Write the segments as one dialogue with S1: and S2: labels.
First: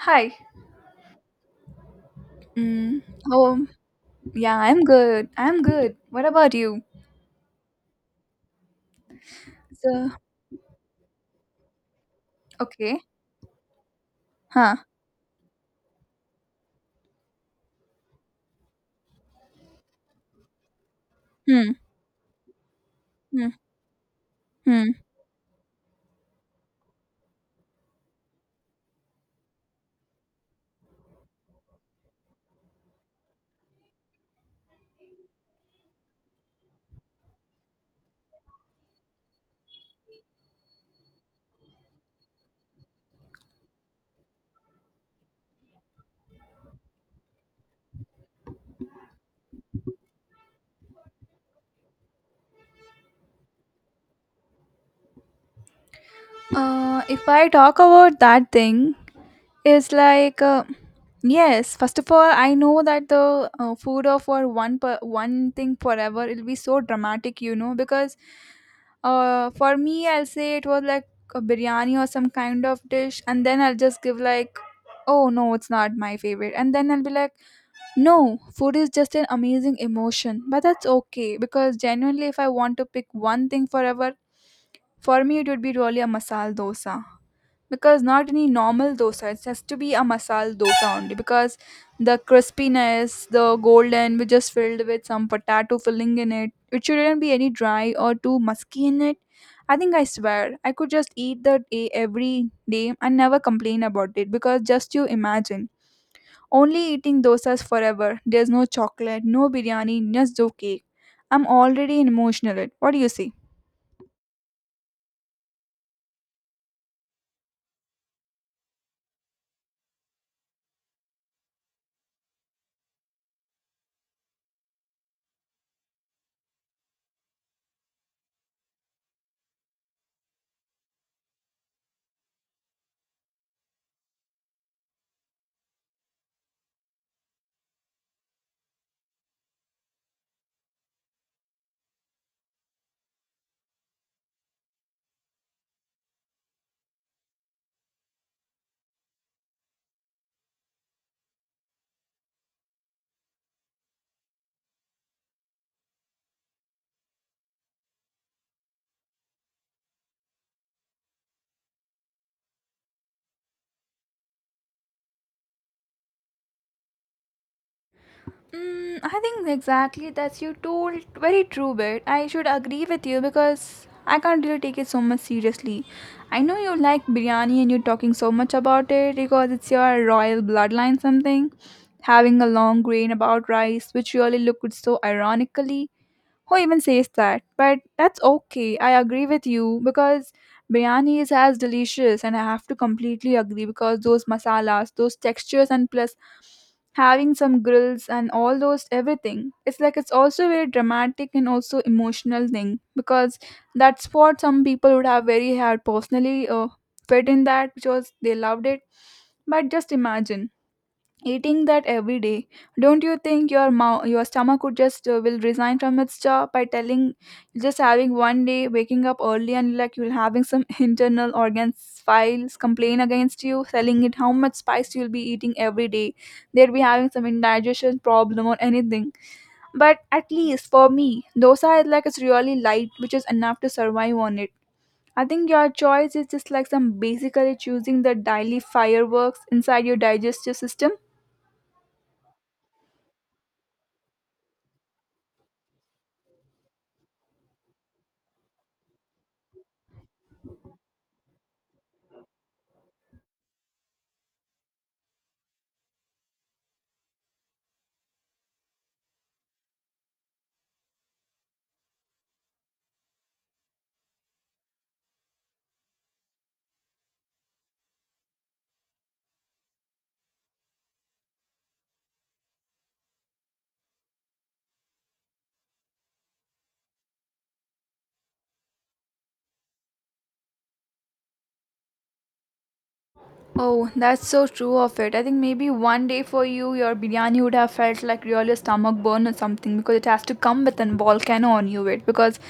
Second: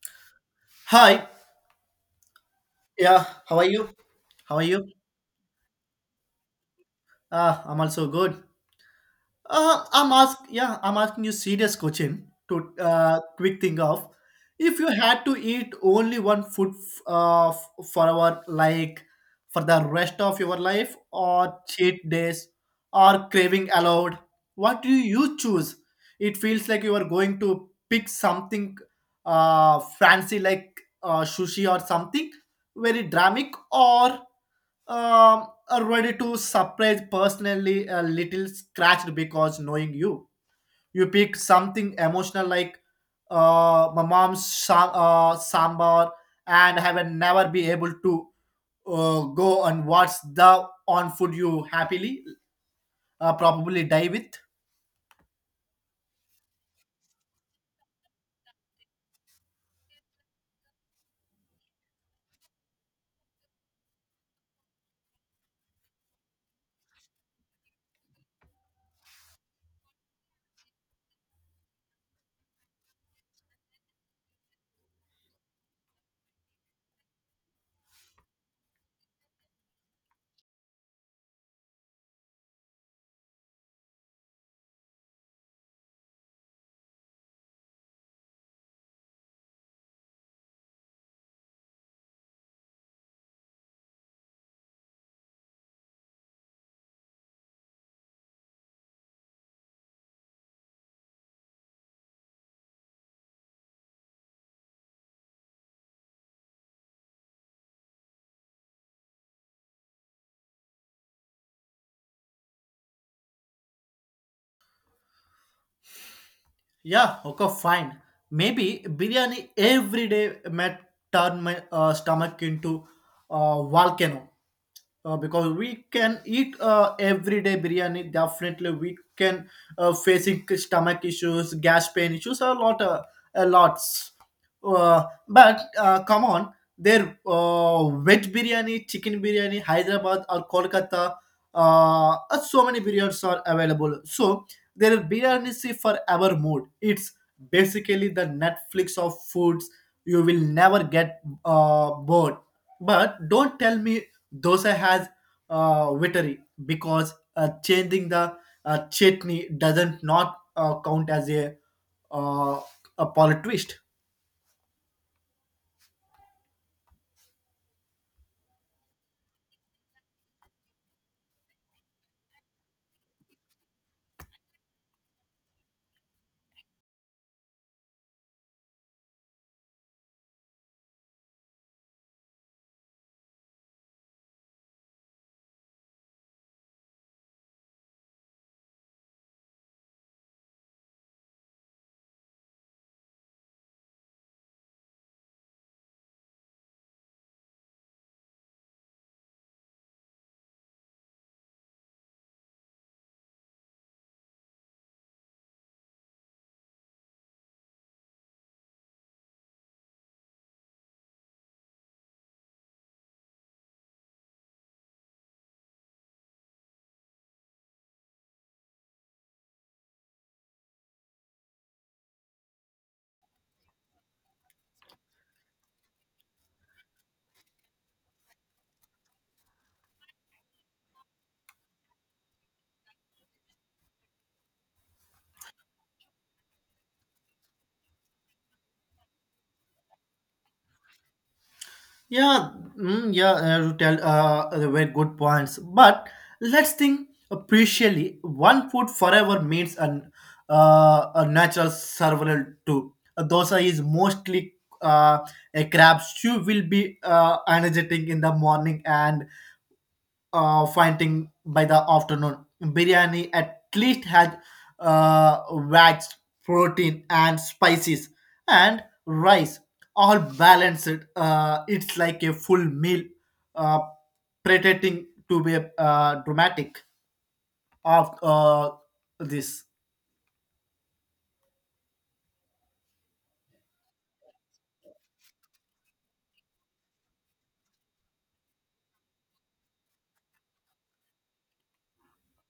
S1: Hi.
S2: Hi.
S1: Mm,
S2: Yeah. How are
S1: oh,
S2: you? How
S1: yeah,
S2: are
S1: I'm
S2: you?
S1: good. I'm good. What about you?
S2: I'm also good.
S1: So,
S2: I'm ask. Yeah, I'm asking you serious question to
S1: okay.
S2: quick think of.
S1: Huh.
S2: If you had to eat only one food for our like for the rest of your life, or
S1: Hmm.
S2: cheat days, or
S1: Hmm.
S2: craving allowed, what do
S1: Hmm.
S2: you choose? It feels like you are going to pick something fancy like sushi or something very dramatic or are ready to surprise personally a little scratched because knowing you you pick something emotional like uh, my mom's sa- sambar and have never be able to go and watch the on food you happily probably die with.
S1: If I talk about that thing, it's like yes. First of all, I know that the food of for one thing forever it'll be so dramatic, you know, because for me, I'll say it was like a biryani or some kind of dish, and then I'll just give like, oh no, it's not my favorite, and then I'll be like no, food is just an amazing emotion, but that's okay because genuinely, if I want to pick one thing forever, for me it would be really a masala dosa. Because not any normal dosa, it has to be a masala dosa only. Because the crispiness, the golden, we just filled with some potato filling in it, it shouldn't be any dry or too musky in it. I think I swear I could just eat that every day and never complain about it because just you imagine only eating dosas forever. There's no chocolate, no biryani, just do cake. I'm already emotional. What do you say?
S2: Yeah, okay, fine. Maybe biryani every day might turn my stomach into a volcano, because we can eat everyday biryani definitely we can facing stomach issues, gas pain issues a lot, a lots. Uh, but come on, their veg biryani, chicken biryani, hyderabad or kolkata, so many biryanis are available. So there are biryanis for our mood. It's basically the Netflix of foods. You will never get bored. But don't tell me dosa has victory, because changing the chutney doesn't not count as uh, a plot twist.
S1: Mm, I think exactly that's you told very true bit. I should agree with you because I can't really take it so much seriously. I know you like biryani and you're talking so much about it because it's your royal bloodline something. Having a long grain about rice, which really looked so ironically, who even says that? But that's okay. I agree with you because biryani is as delicious, and I have to completely agree because those masalas, those textures, and plus having some grills and all those everything. It's like it's also very dramatic and also emotional thing because that's what some people would have very had personally fit in that because they loved it. But just imagine. Eating that every day, don't you think your mouth, your stomach would just will resign from its job by telling just having one day waking up early and like you'll having some internal organs files complain against you, telling it how much spice you'll be eating every day. They'll be having some indigestion problem or anything. But at least for me, dosa is like it's really light, which is enough to survive on it. I think your choice is just like some basically choosing the daily fireworks inside your digestive system.
S2: Yeah, mm, yeah, you tell very good points. But let's think appreciably. One food forever means an a natural survival too. A dosa is mostly uh, a crab stew. Will be energetic in the morning and fighting by the afternoon. Biryani at least had wax, protein, and spices, and rice all balanced. It's like a full meal, uh, pretending to be dramatic of this.
S1: Oh, that's so true of it. I think maybe one day for you, your biryani would have felt like really a stomach burn or something because it has to come with an volcano on you. It because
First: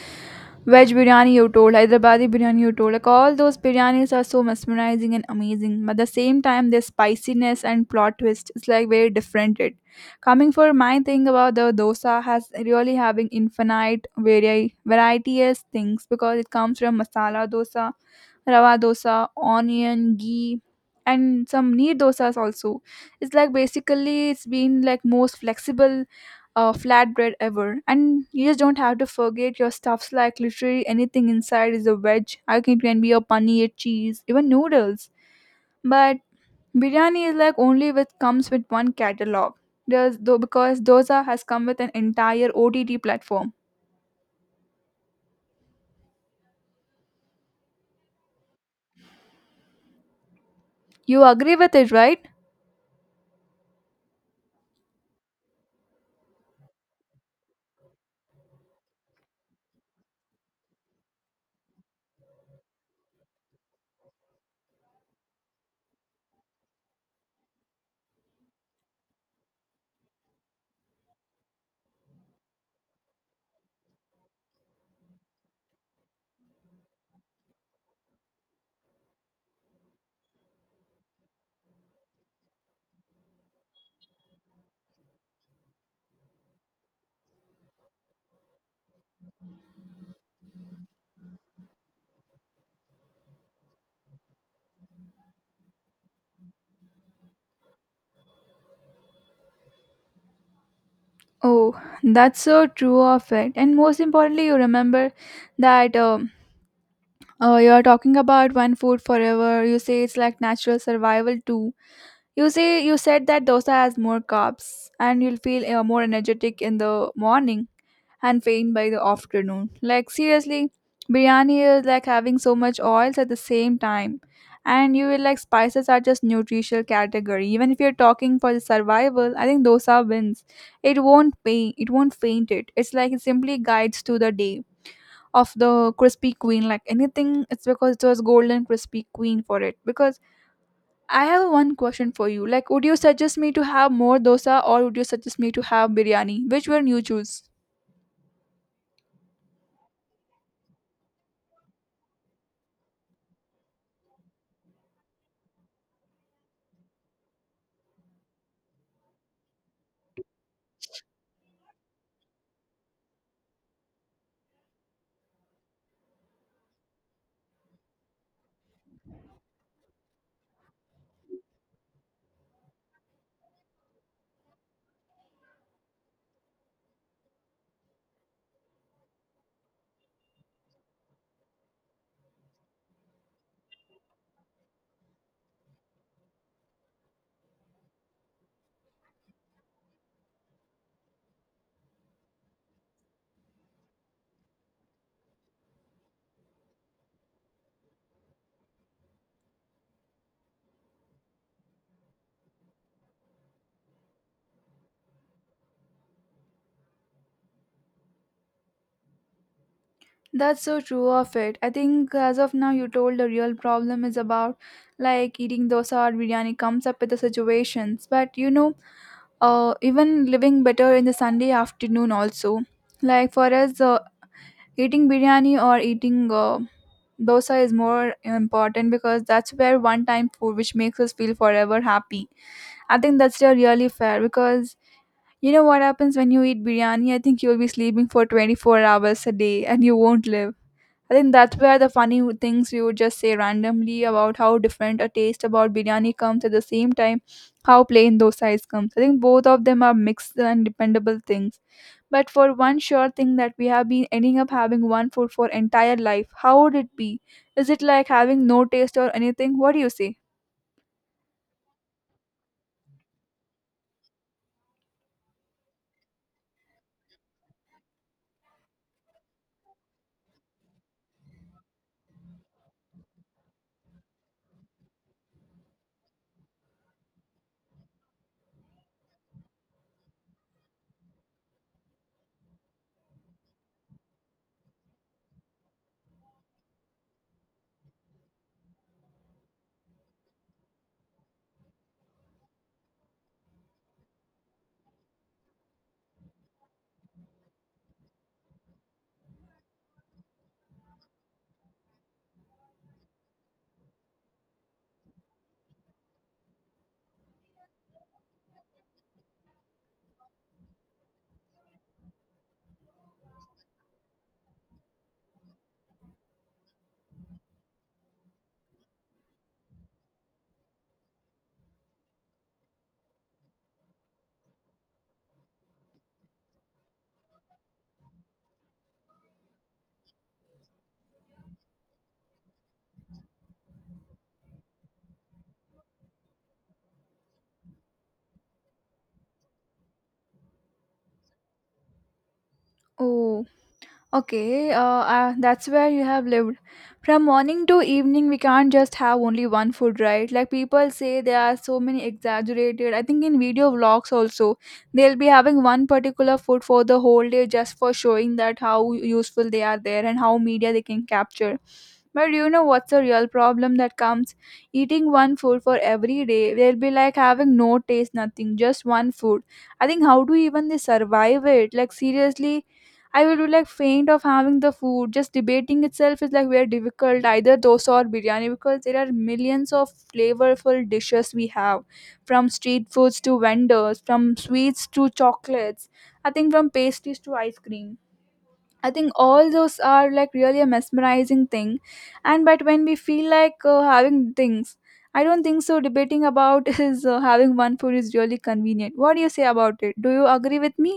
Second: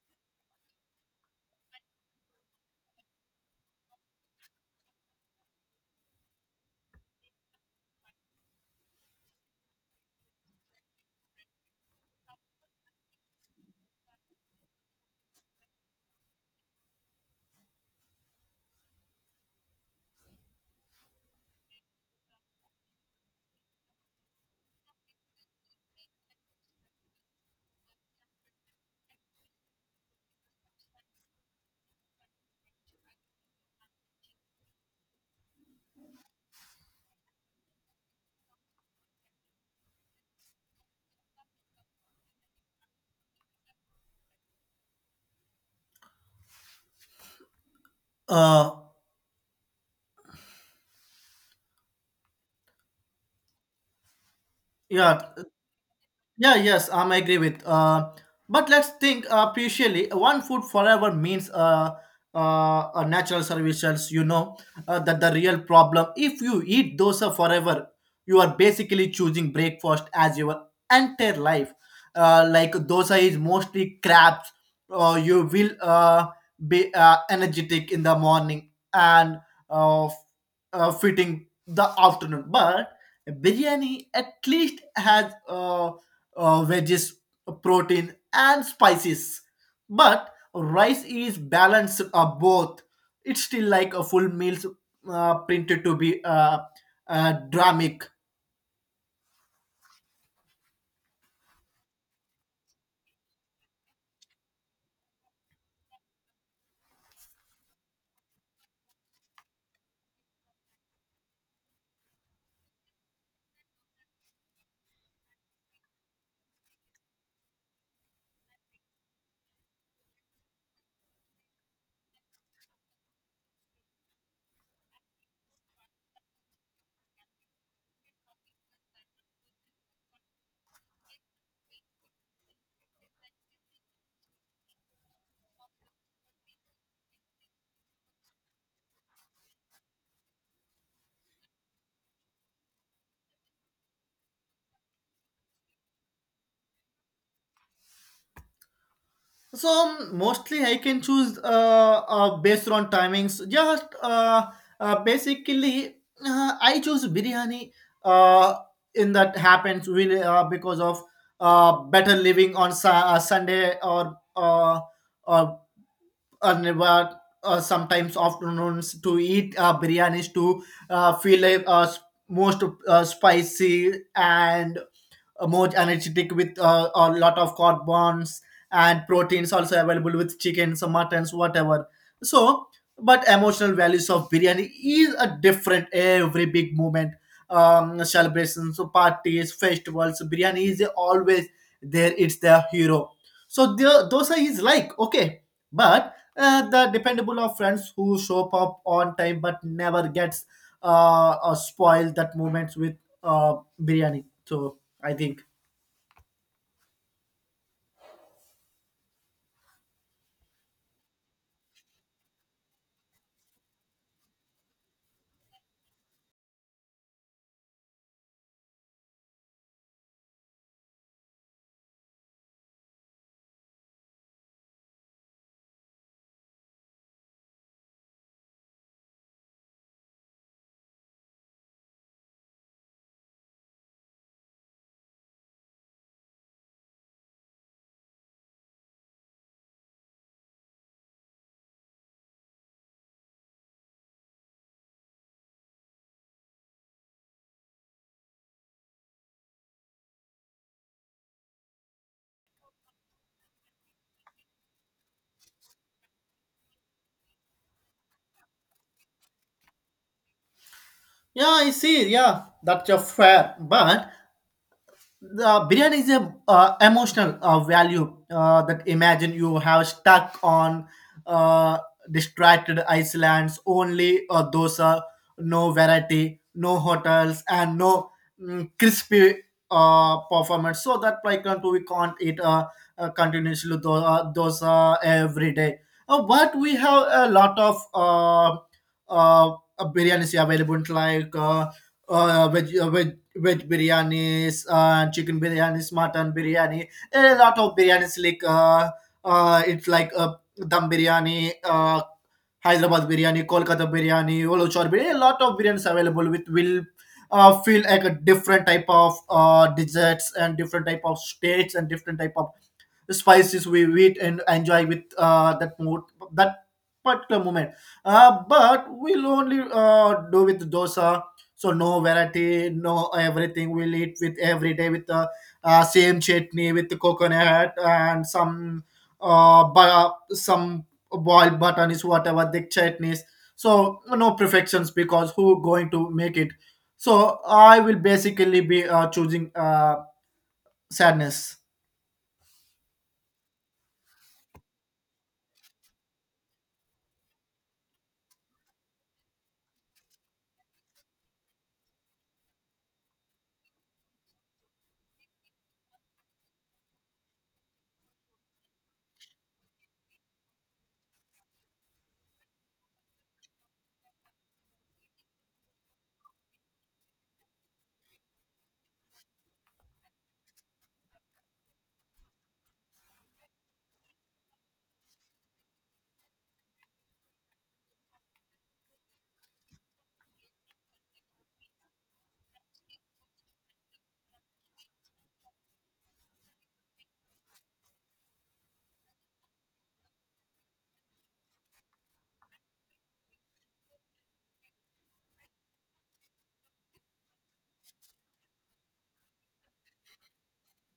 S1: veg biryani you told, Hyderabadi biryani you told, like all those biryanis are so mesmerizing and amazing. But at the same time, their spiciness and plot twist is like very different. It coming for my thing about the dosa has really having infinite variety as things because it comes from masala dosa, rava dosa, onion, ghee, and some neer dosas also. It's like basically it's been like most flexible flatbread ever. And you just don't have to forget your stuffs like literally anything inside is a veg. I think it can be a paneer, cheese, even noodles. But biryani is like only which comes with one catalog. There's though because dosa has come with an entire OTT platform.
S2: Uh,
S1: You agree with it, right?
S2: yeah, yeah, yes, I'm agree with. But let's think appreciably. One food forever means natural services. You know that the real problem. If you eat dosa forever, you are basically choosing breakfast as your entire life. Like dosa is mostly crabs. You will be energetic in the morning and uh, f- fitting the afternoon. But biryani at least has. Veggies, protein, and spices. But rice is balanced both. It's still like a full meal printed to be dramatic.
S1: Oh, that's so true of it. And most importantly, you remember that you're talking about one food forever. You say it's like natural survival too. You say you said that dosa has more carbs, and you'll feel more energetic in the morning and faint by the afternoon. Like seriously, biryani is like having so much oils at the same time. And you will like spices are just nutritional category. Even if you're talking for the survival, I think dosa wins. It won't pain, it won't faint it. It's like it simply guides to the day of the crispy queen. Like anything, it's because it was golden crispy queen for it. Because I have one question for you. Like, would you suggest me to have more dosa or would you suggest me to have biryani? Which one you choose?
S2: So mostly I can choose based on timings. Just basically I choose biryani uh, in that happens really because of better living on Sunday or or or never, sometimes afternoons to eat biryanis to feel like most spicy and more energetic with a lot of carbons and proteins also available with chickens or muttons whatever. So, but emotional values of biryani is a different every big moment, celebrations, parties, festivals, biryani is always there. It's the hero. So the, those are his like okay, but the dependable of friends who show up on time but never gets spoiled that moments with uh biryani. So I think,
S1: That's so true of it. I think as of now, you told the real problem is about like eating dosa or biryani comes up with the situations. But you know, even living better in the Sunday afternoon also. Like for us, eating biryani or eating dosa is more important because that's where one time food which makes us feel forever happy. I think that's the really fair because you know what happens when you eat biryani? I think you'll be sleeping for 24 hours a day and you won't live. I think that's where the funny things we would just say randomly about how different a taste about biryani comes at the same time, how plain dosais comes. I think both of them are mixed and dependable things. But for one sure thing that we have been ending up having one food for entire life, how would it be? Is it like having no taste or anything? What do you say?
S2: yeah, I see. Yeah, that's a fair. But the biryani is a emotional value, that imagine you have stuck on uh, distracted Iceland's, only dosa, no variety, no hotels, and no crispy performance. So that like we can't eat continuously dosa every day. But we have a lot of biryanis available, like. Uh, veg biryanis, chicken biryanis, mutton biryani. There are a lot of biryanis like it's like dum biryani, Hyderabad biryani, Kolkata biryani, Olochar biryani, a lot of biryanis available which will feel like a different type of desserts, and different type of states, and different type of spices we eat and enjoy with that mood, that particular moment. But we'll only do with dosa. So no variety, no everything. We'll eat with every day with the same chutney with the coconut, and some but some boiled button is whatever the chutneys. So no perfections, because who going to make it? So I will basically be choosing sadness.
S1: Oh, Okay, that's where you have lived. From morning to evening, we can't just have only one food, right? Like people say, there are so many exaggerated. I think in video vlogs also, they'll be having one particular food for the whole day just for showing that how useful they are there and how media they can capture. But do you know what's the real problem that comes? Eating one food for every day, they'll be like having no taste, nothing, just one food. I think how do even they survive it? Like seriously, I will be like faint of having the food. Just debating itself is like very difficult, either dosa or biryani, because there are millions of flavorful dishes we have, from street foods to vendors, from sweets to chocolates. I think from pastries to ice cream. I think all those are like really a mesmerizing thing, and but when we feel like having things, I don't think so. Debating about is having one food is really convenient. What do you say about it? Do you agree with me?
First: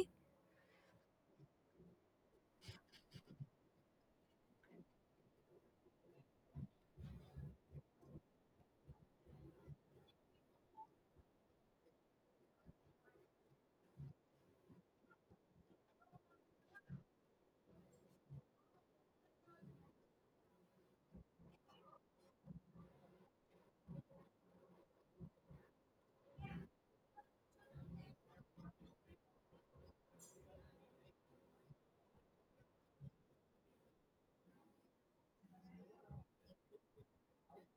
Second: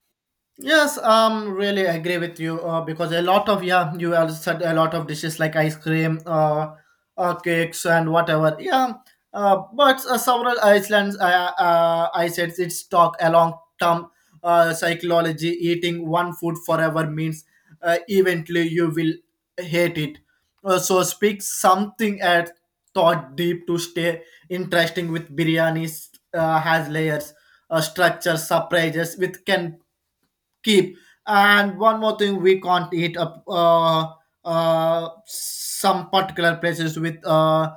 S2: Yes, really agree with you because a lot of yeah, you have said a lot of dishes like ice cream, cakes and whatever. Yeah, but several Icelands, I said it's talk a long term psychology. Eating one food forever means eventually you will hate it. So speak something at thought deep to stay interesting with biryanis has layers, structure, surprises with can keep. And one more thing, we can't eat up some particular places with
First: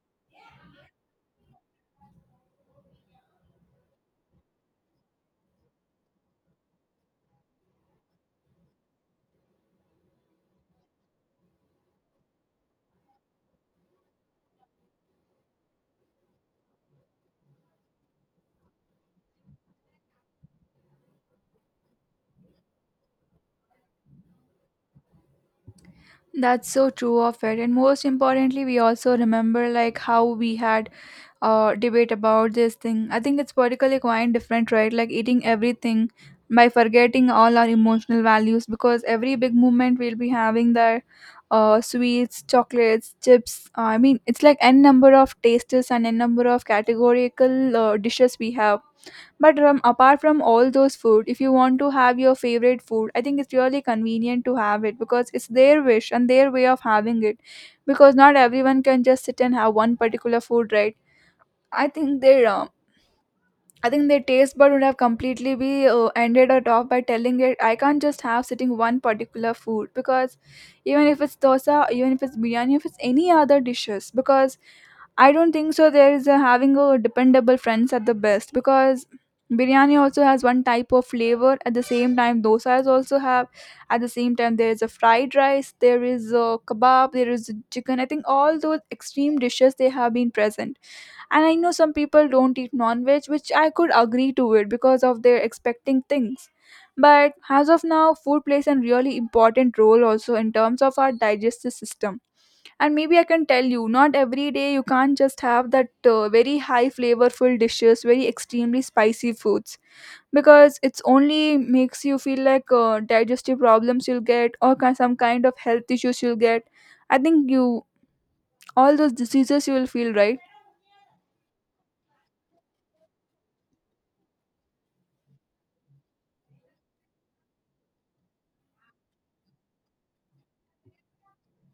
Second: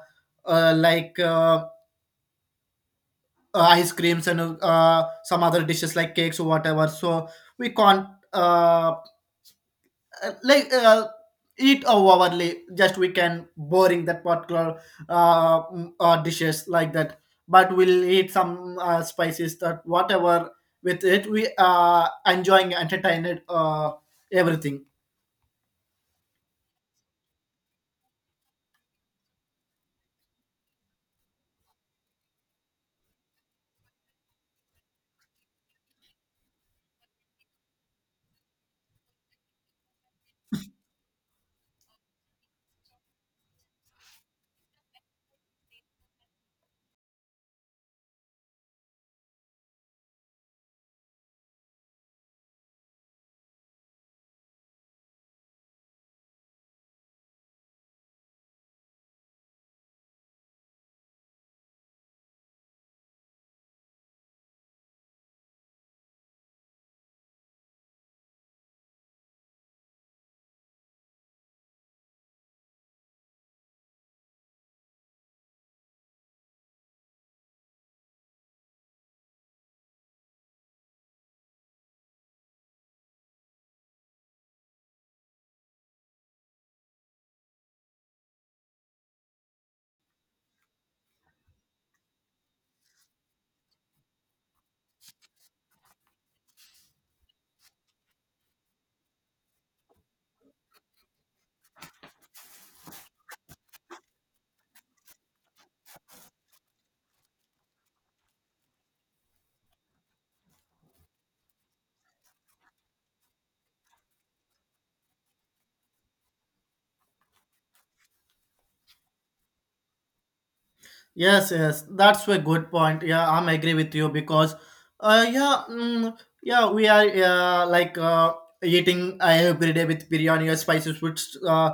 S2: uh, like uh, ice creams and some other dishes like cakes or whatever. So we can't uh, like uh, eat overly. Just we can boring that particular dishes like that. But we'll eat some spices that whatever with it we enjoying entertained everything.
S1: That's so true of it. And most importantly, we also remember like how we had a debate about this thing. I think it's particularly quite different, right? Like eating everything by forgetting all our emotional values because every big movement we'll be having there sweets, chocolates, chips. I mean, it's like n number of tastes and n number of categorical dishes we have but apart from all those food, if you want to have your favorite food, I think it's really convenient to have it because it's their wish and their way of having it. Because not everyone can just sit and have one particular food, right? I think their um, I think their taste bud would have completely be ended or off by telling it I can't just have sitting one particular food because even if it's dosa, even if it's biryani, if it's any other dishes, because I don't think so. There is a, having a dependable friends at the best because biryani also has one type of flavor. At the same time, dosas also have. At the same time, there is a fried rice, there is a kebab, there is a chicken. I think all those extreme dishes they have been present. And I know some people don't eat non-veg, which I could agree to it because of their expecting things. But as of now, food plays a really important role also in terms of our digestive system and maybe I can tell you, not every day you can't just have that very high flavorful dishes, very extremely spicy foods because it's only makes you feel like digestive problems you'll get or some kind of health issues you'll get. I think you all those diseases you will feel right.
S2: Yes, yes, that's a good point. Yeah, I'm agree with you because, uh, yeah, mm, yeah, we are eating every day with biryani or spicy foods.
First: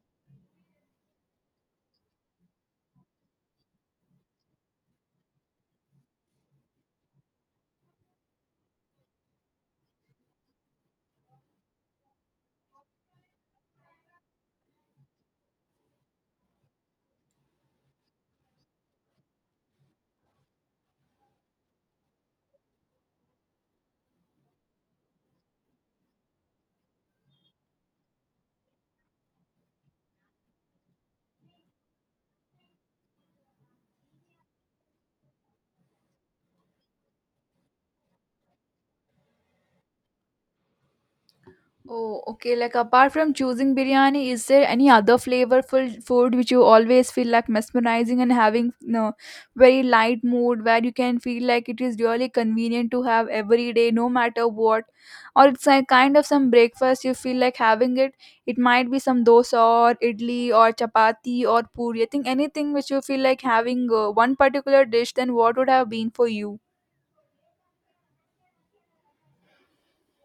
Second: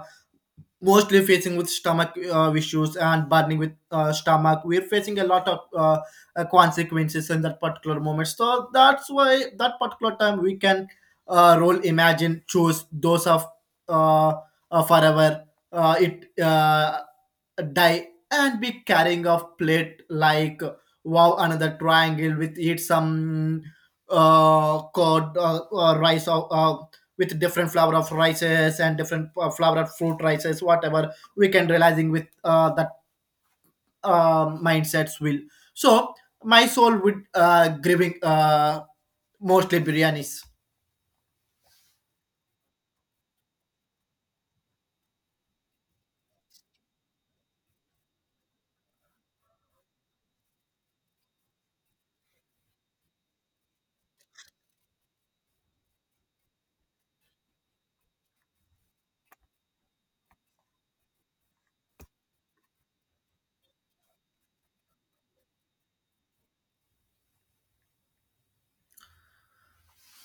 S2: Mostly facing with stomach issues and burning with stomach, we're facing a lot of consequences in that particular moment. So that's why that particular time we can role imagine choose those of uh, forever it die and be carrying off plate like wow another triangle with eat some cod rice, or with different flower of rices and different flower of fruit rices whatever, we can realizing with that mindsets will. So my soul would grieving mostly biryanis.
S1: Oh, okay. Like apart from choosing biryani, is there any other flavorful food which you always feel like mesmerizing and having no very light mood where you can feel like it is really convenient to have every day, no matter what, or it's like kind of some breakfast you feel like having it. It might be some dosa or idli or chapati or puri. I think anything which you feel like having one particular dish, then what would have been for you?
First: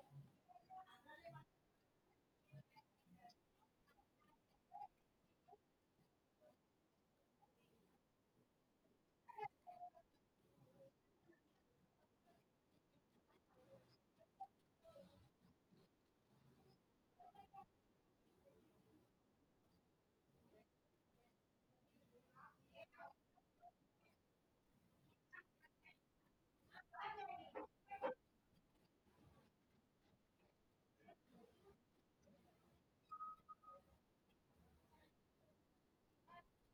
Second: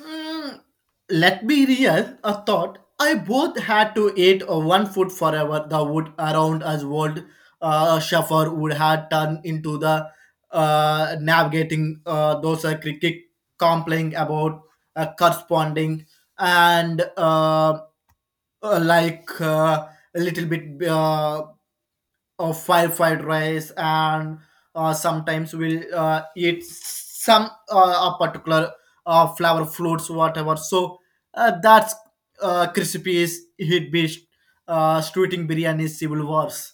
S2: Mm, let me real a thought. I both had to eat one food forever. The wood around us world shuffle would have turned into the navigating those cricket complaining about corresponding, and uh, like uh, a little bit of fire fried rice, and sometimes we'll eat some a particular flower fruits whatever. So that's crispy is hit based streeting biryani civil wars.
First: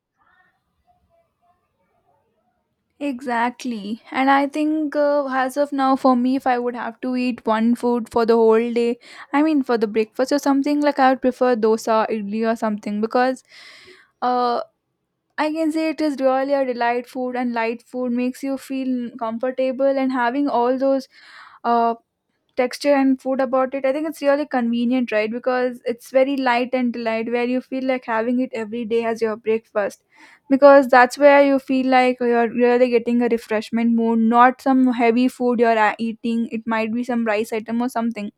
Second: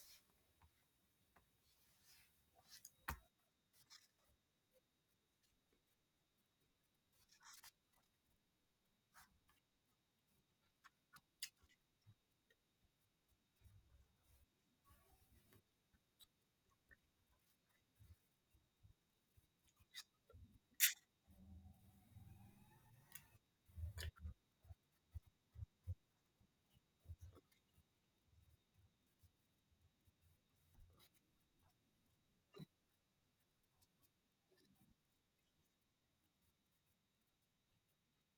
S1: Exactly. And I think, as of now, for me, if I would have to eat one food for the whole day, I mean, for the breakfast or something, like I would prefer dosa, idli, or something because uh, I can say it is really a delight food, and light food makes you feel comfortable. And having all those uh, texture and food about it, I think it's really convenient, right? Because it's very light and delight, where you feel like having it every day as your breakfast, because that's where you feel like you're really getting a refreshment mood, not some heavy food. You're eating, it might be some rice item or something.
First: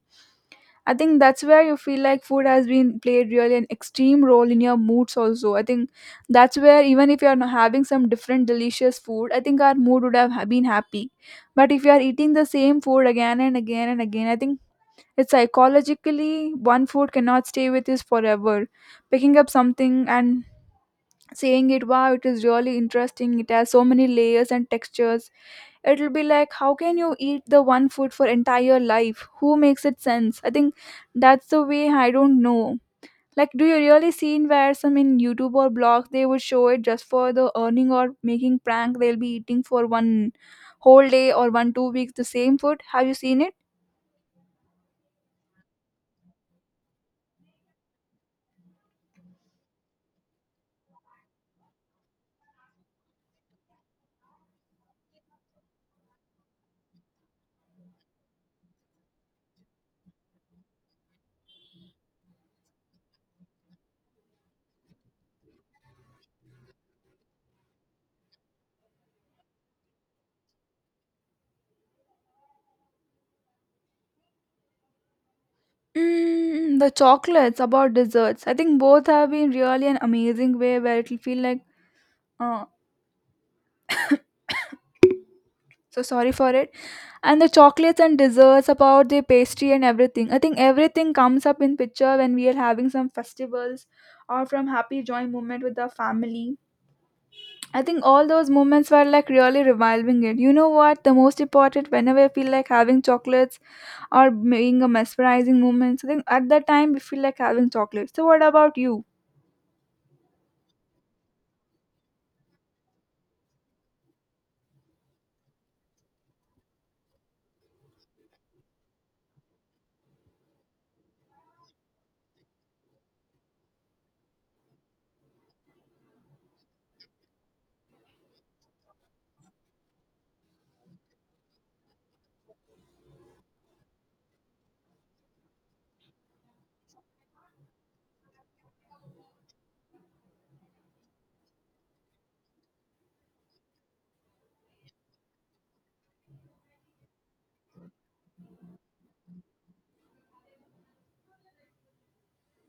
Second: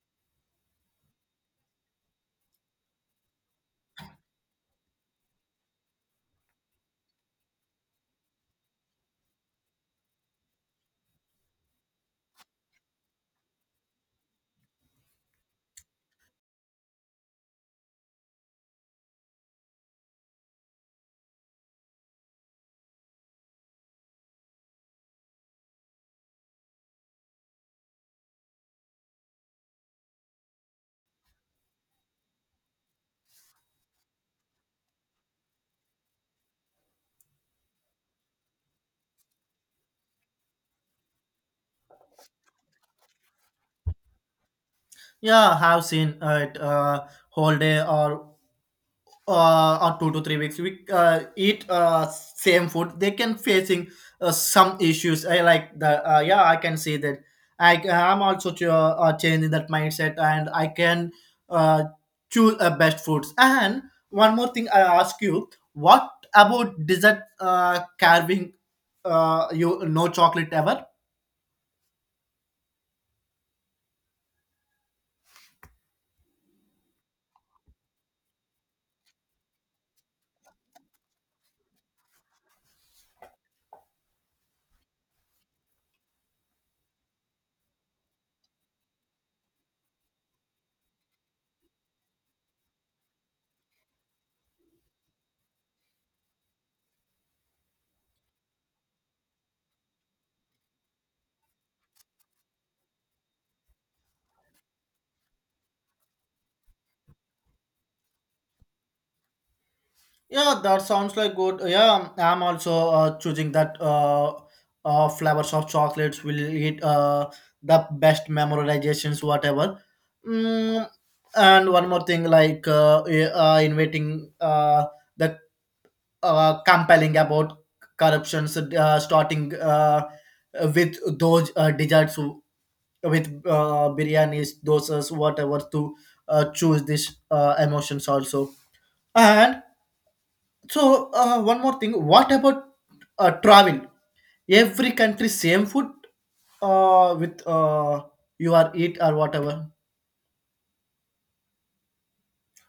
S1: I think that's where you feel like food has been played really an extreme role in your moods also. I think that's where, even if you're not having some different delicious food, I think our mood would have been happy. But if you are eating the same food again and again, I think it's psychologically one food cannot stay with us forever. Picking up something and saying it, wow, it is really interesting. It has so many layers and textures. It'll be like, how can you eat the one food for entire life? Who makes it sense? I think that's the way, I don't know. Like, do you really seen where some in YouTube or blogs they would show it just for the earning or making prank? They'll be eating for one whole day or 1 2 weeks the same food. Have you seen it?
S2: Yeah, I have seen it, whole day or 2 to 3 weeks we eat same food they can facing some issues. I like the yeah, I can see that. I am also to, changing that mindset, and I can uh, choose best foods. And one more thing, I ask you, what about dessert carving, you no chocolate ever?
S1: Mm, the chocolates about desserts. I think both have been really an amazing way where it'll feel like, uh, so sorry for it. And the chocolates and desserts about the pastry and everything, I think everything comes up in picture when we are having some festivals or from happy joy moment with our family. I think all those moments were like really reviving it. You know what? The most important, whenever I feel like having chocolates or being a mesmerizing moment, so I think at that time we feel like having chocolates. So what about you?
S2: Yeah, that sounds like good. Yeah, I'm also choosing that flavors of chocolates will eat the best memorizations, whatever. Mm, and one more thing, like yeah, inviting the compelling about corruptions, starting with those desserts with biryanis, dosas, whatever, to choose these emotions also. And so one more thing. What about travel? Every country same food with you are eat or whatever,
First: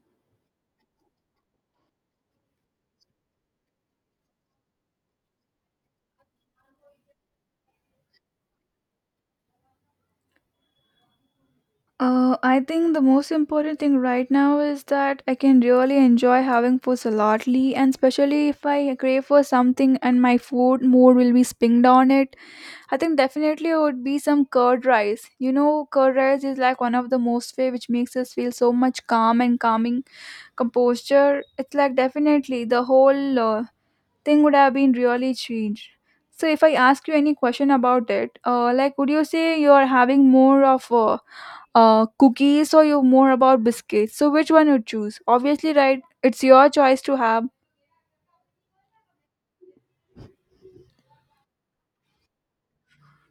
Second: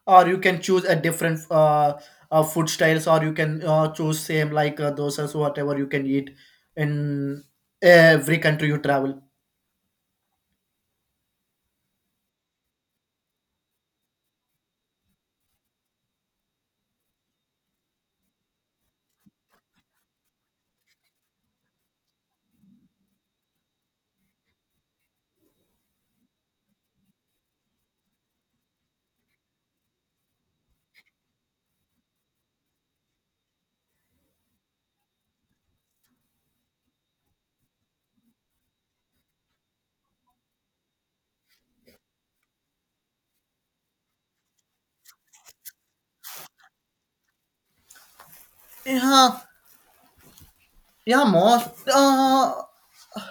S2: or you can choose a different food styles, or you can choose same like dosas whatever you can eat in every country you travel.
S1: I think the most important thing right now is that I can really enjoy having food saladly, and especially if I crave for something and my food more will be spinged on it. I think definitely it would be some curd rice. You know, curd rice is like one of the most way which makes us feel so much calm and calming composure. It's like definitely the whole thing would have been really changed. So if I ask you any question about it, like would you say you are having more of a cookies, or you more about biscuits? So which one you choose? Obviously, right? It's your choice to have.
S2: Yeah, yeah, most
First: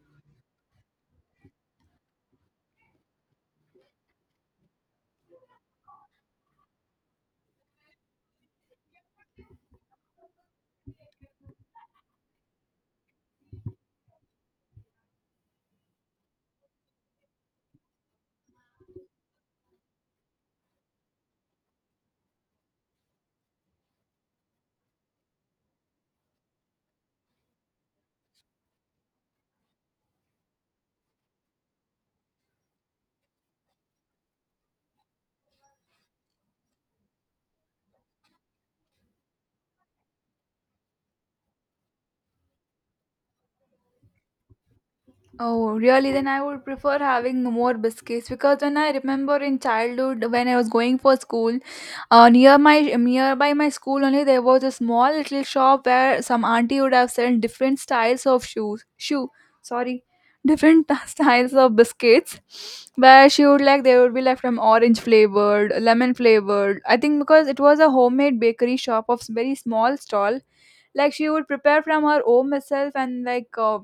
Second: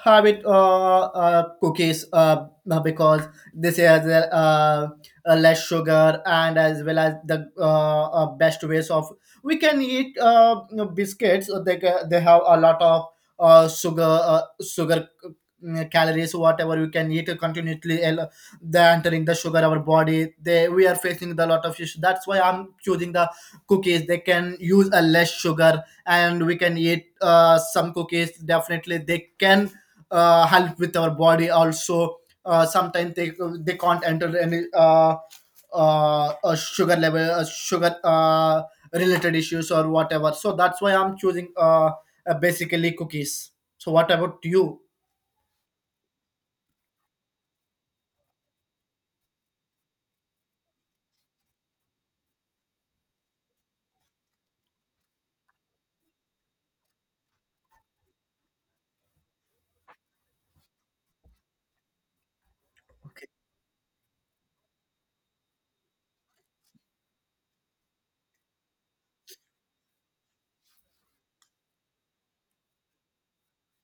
S2: habit cookies, because this has a, less sugar, and as well as the best ways of we can eat you know, biscuits they have a lot of sugar sugar calories whatever we can eat continuously. They entering the sugar our body, they we are facing the lot of issues. That's why I'm choosing the cookies, they can use a less sugar, and we can eat some cookies, definitely they can help with our body also. Sometimes they can't enter any sugar level sugar related issues or whatever. So that's why I'm choosing basically cookies. So what about you?
S1: Oh, really? Then I would prefer having more biscuits, because when I remember in childhood when I was going for school, near my nearby my school only, there was a small little shop where some auntie would have sold different styles of shoes, shoe, sorry, different styles of biscuits,
S2: Okay.
S1: where she would like, they would be like from orange flavored, lemon flavored. I think because it was a homemade bakery shop of s- very small stall, like she would prepare from her own herself and like.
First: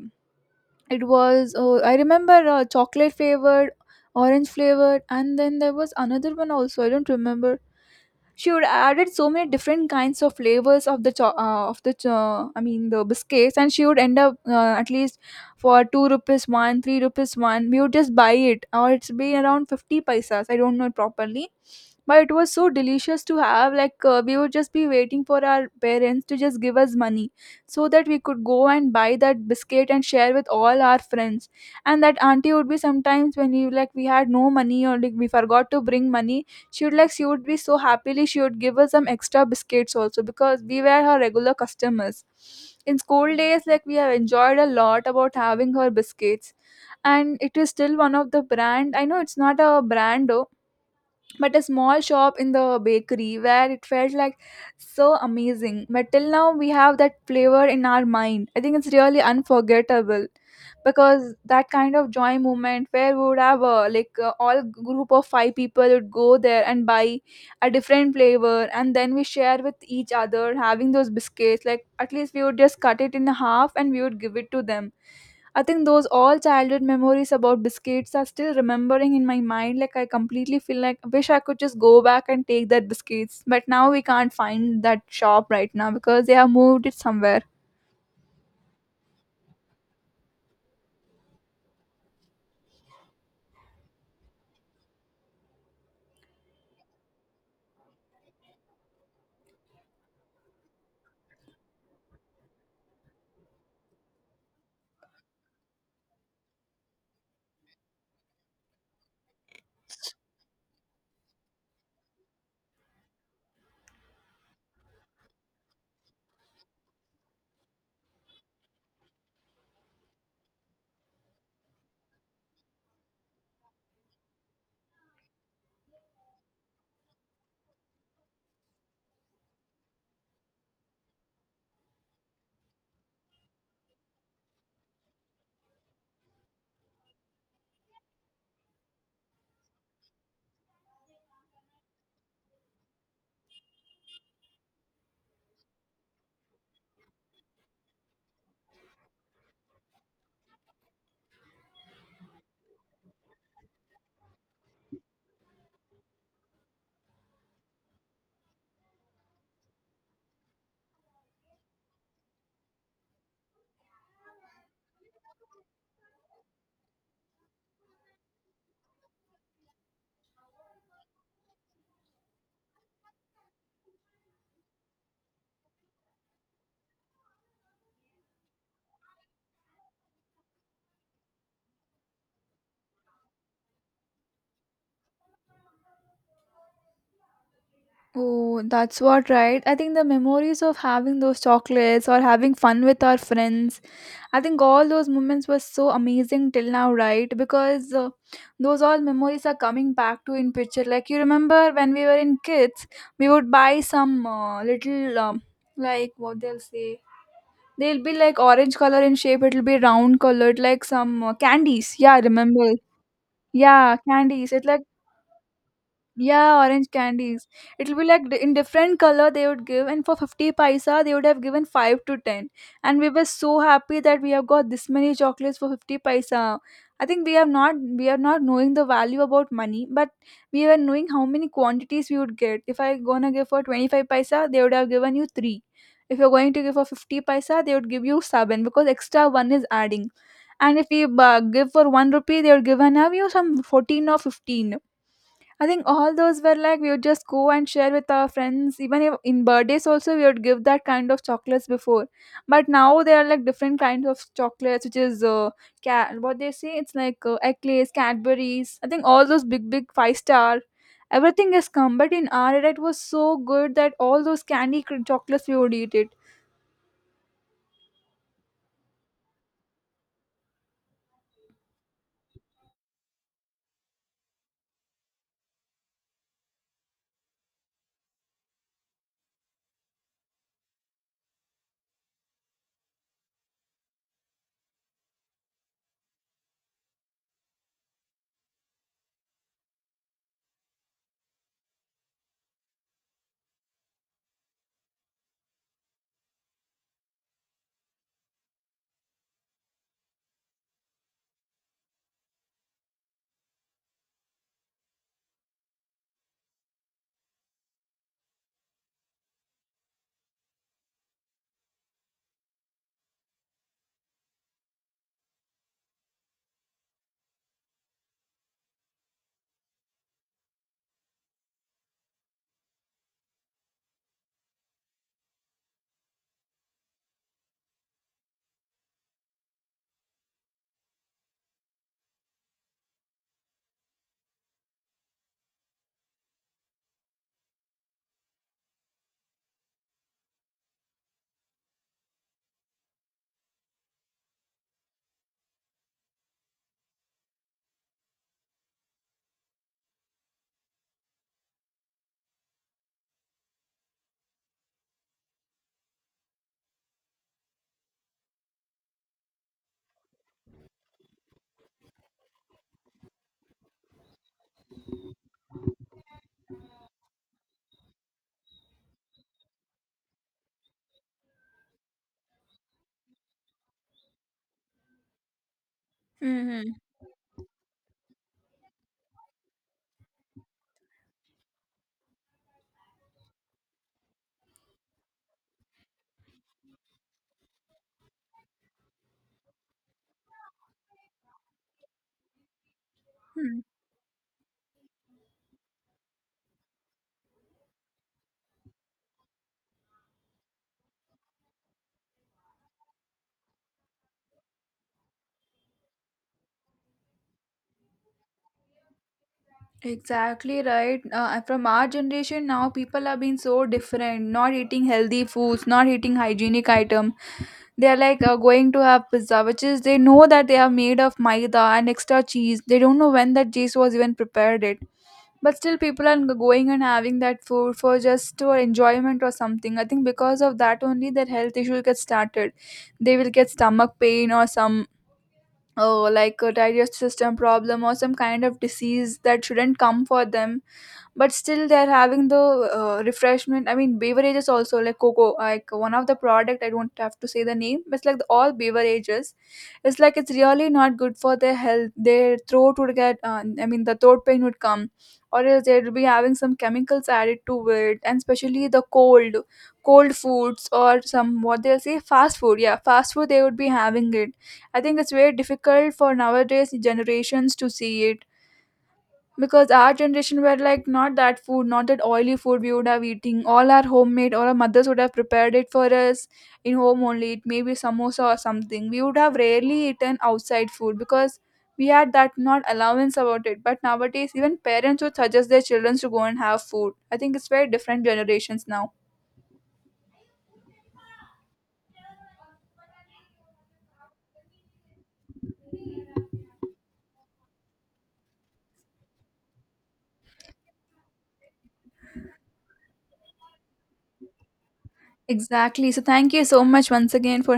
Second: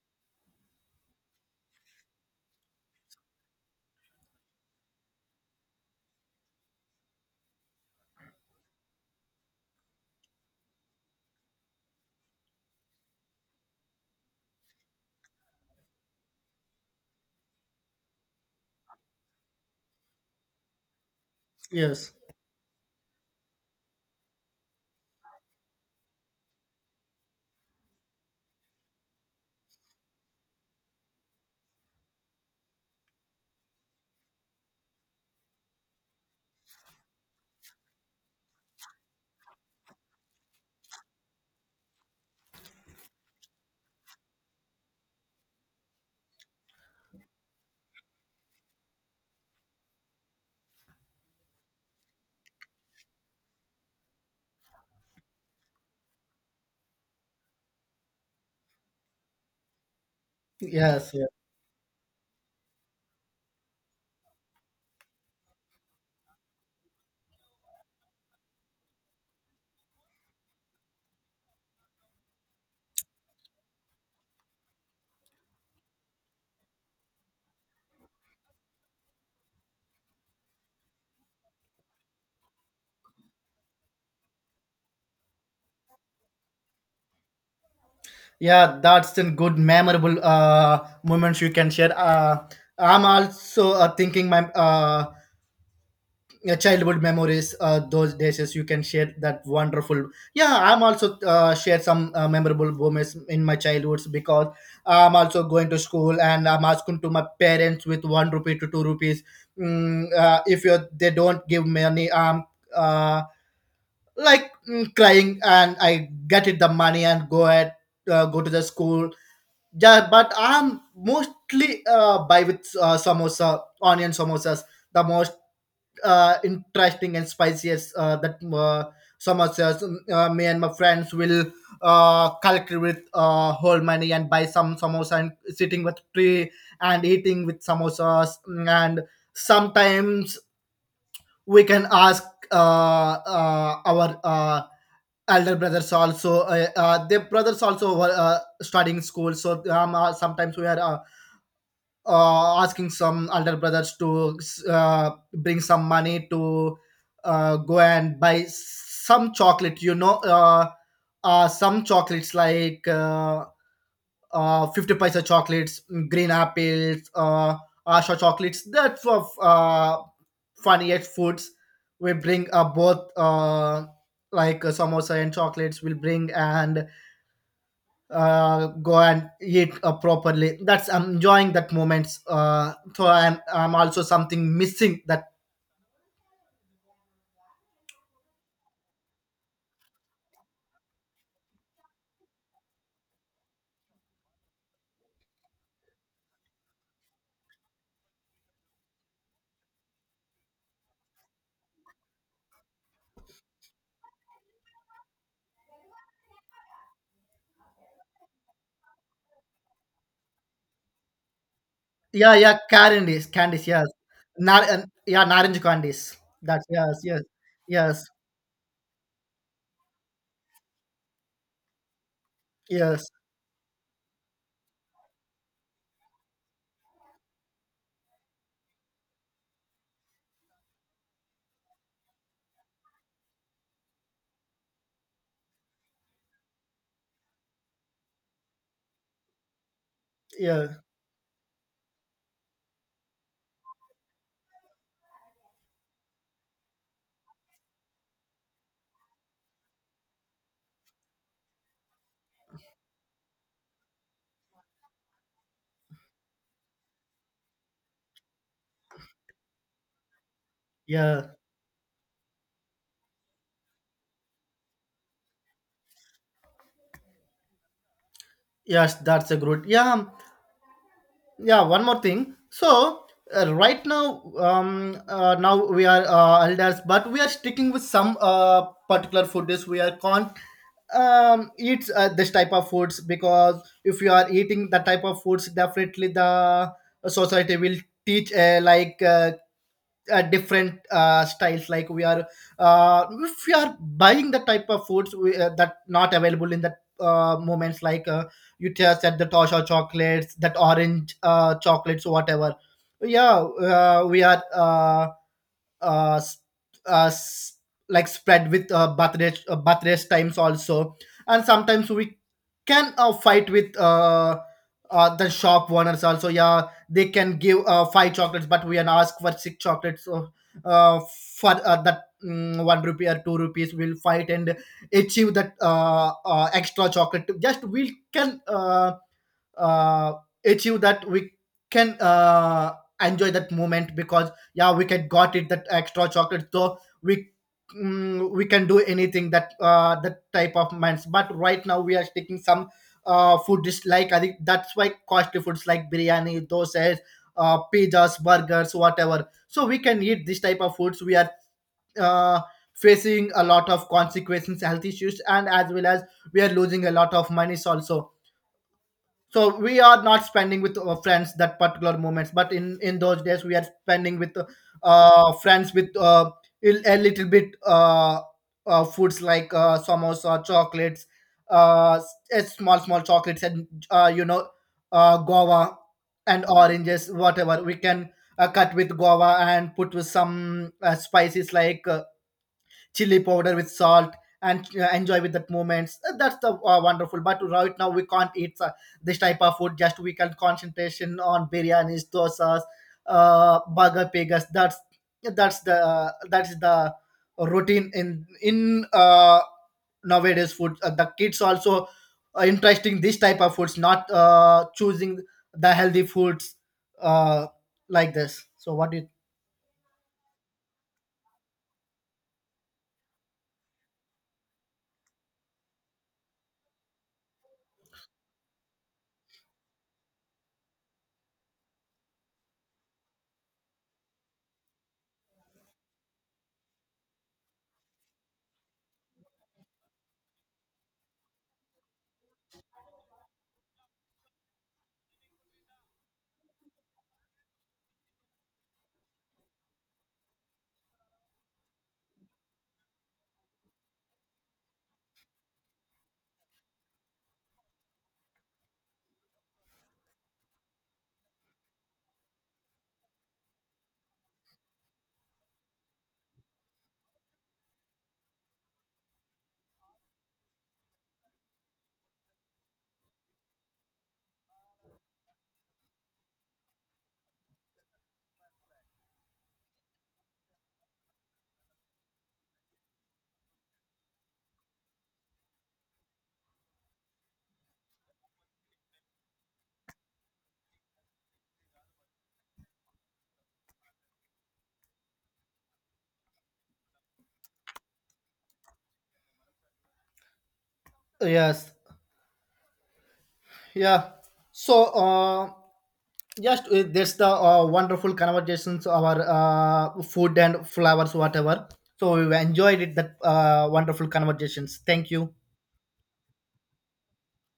S1: It was I remember chocolate flavored, orange flavored, and then there was another one also, I don't remember. She would added so many different kinds of flavors of the the biscuits, and she would end up at least for 2 rupees one, 3 rupees one, we would just buy it, or it's been around 50 paisas, I don't know it properly.
S2: Yes,
S1: But it was so delicious to have, like we would just be waiting for our parents to just give us money, so that we could go and buy that biscuit and share with all our friends. And that auntie would be, sometimes when you like we had no money or like we forgot to bring money, she would be so happily, she would give us some extra biscuits also, because we were her regular customers. In school days, like we have enjoyed a lot about having her biscuits, and it is still one of the brand, I know it's not a brand though, but a small shop in the bakery, where it felt like so amazing. But till now, we have that flavor in our mind. I think it's really unforgettable,
S2: yes, yeah,
S1: because that kind of joy moment where we would have a, like all group of five people would go there and buy a different flavor, and then we share with each other having those biscuits, like at least we would just cut it in half and we would give it to them. I think those all childhood memories about biscuits are still remembering in my mind. Like I completely feel like I wish I could just go back and take that biscuits. But now we can't find that shop right now because they have moved it somewhere.
S2: yeah, that's a good memorable moments you can share. I'm also thinking my your childhood memories, those days you can share that wonderful. Yeah, I'm also share some memorable moments in my childhoods, because I'm also going to school, and I'm asking to my parents with 1 rupee to 2 rupees. If you they don't give money, I'm uh, crying, and I get it the money and go at go to the school. Yeah, but I'm mostly buy with samosa, onion samosas, the most interesting and spicy as that samosas. Me and my friends will collect with whole money and buy some samosa and sitting with tree and eating with samosas. And sometimes we can ask our elder brothers also. Their brothers also were studying school, so sometimes we are asking some elder brothers to bring some money to go and buy some chocolate, some chocolates like 50 paisa chocolates, green apples, asha chocolates, that's of funny at foods. We bring both, like samosa and chocolates we'll bring and go and eat properly. That's I'm enjoying that moments. So I'm also something missing that.
S1: Oh, that's what, right. I think the memories of having those chocolates or having fun with our friends, I think all those moments were so amazing till now, right? Because those all memories are coming back to in picture. Like you remember when we were in kids, we would buy some little like what they'll say. They'll be like orange color in shape. It'll be round colored, like some candies. Yeah, I
S2: Yeah, yeah,
S1: remember.
S2: candies, candies, yes.
S1: Yeah, candies. It's like,
S2: Yeah, orange candies.
S1: yeah,
S2: That's
S1: orange
S2: yes, yes,
S1: candies. It'll be
S2: yes,
S1: like in different color they would give, and for 50 paisa, they would have given 5 to 10. And
S2: yes,
S1: we were so happy that we have got this many chocolates for 50 paisa. I think we have not we are not knowing the value about money, but we were knowing how many quantities we would get. If I gonna give for 25 paisa, they would have given you 3. If you're going to give for 50 paisa, they would give you 7, because extra 1 is adding.
S2: yeah,
S1: And if we give for 1 rupee, they would give and have you some 14 or 15. I think all those were like we would just go and share with our friends. Even if in birthdays also we would give that kind of chocolates before, but now there are like different kinds of chocolates, which is cat, what they say, it's like Eclays, Cadbury's. I think all those big, big five-star,
S2: yeah,
S1: everything has come. But in our era, it was so good that all those chocolates we would eat it.
S2: yes. That's a good. Yeah, yeah, one more thing. So right now, now we are elders, but we are sticking with some particular food dish we are can't eat this type of foods, because if you are eating that type of foods definitely the society will teach like different styles. Like we are if we are buying the type of foods we, that not available in that moments, like you just said, the tosha chocolates, that orange chocolates whatever. Yeah we are s- s- Like spread with bath race, bath race times also. And sometimes we can fight with the shop owners also. Yeah, they can give five chocolates, but we can ask for six chocolates uh for that, one rupee or two rupees we'll fight and achieve that extra chocolate. Just we can uh, achieve that, we can enjoy that moment, because yeah, we can got it that extra chocolate. So we, we can do anything that that type of minds. But right now we are taking some food dislike, I think. That's why costly foods like biryani, dosas, pizzas, burgers, whatever. So we can eat this type of foods, we are uh, facing a lot of consequences, health issues, and as well as we are losing a lot of monies also. So we are not spending with our friends that particular moments, but in those days we are spending with friends with a little bit foods like samosa, chocolates, small small chocolates, and guava and
S1: Mm-hmm.
S2: oranges, whatever. We can cut with guava and put with some spices like chili powder with salt, and enjoy with that moments. That's the wonderful. But right now we can't eat this type of food, just we can concentration on biryanis, dosas, burger, pigas. That's that's the that's the routine in nowadays food. The kids also interesting this type of foods, not choosing the healthy foods uh like this. So what it.
S1: Exactly right. From our generation now, people are being so different. Not eating healthy foods, not eating hygienic item. They are like going to have pizza, which is they know that they are made of maida and extra cheese. They don't know when that cheese was even prepared it. But still, people are going and having that food for just for enjoyment or something. I think because of that only, their health issue gets started. They will get stomach pain or some, oh, like a digestive system problem or some kind of disease that shouldn't come for them, but still they're having the refreshment, I mean beverages also, like cocoa, like one of the product, I don't have to say the name, but it's like the, all beverages, it's like it's really not good for their health. Their throat would get I mean the throat pain would come, or else they'll be having some chemicals added to it, and especially the cold, cold foods, or some what they'll say, fast food, yeah, fast food they would be having it. I think it's very difficult for nowadays generations to see it, because our generation were like not that food, not that oily food. We would have eating all our homemade, or our mothers would have prepared it for us in home only. It may be samosa or something, we would have rarely eaten outside food, because we had that not allowance about it. But nowadays even parents would suggest their children to go and have food. I think it's very different generations now.
S2: Yes. Yeah, so just that's the wonderful conversations, our food and flowers, whatever. So we enjoyed it, that wonderful conversations. Thank you.
S1: Exactly, so thank you so much once again for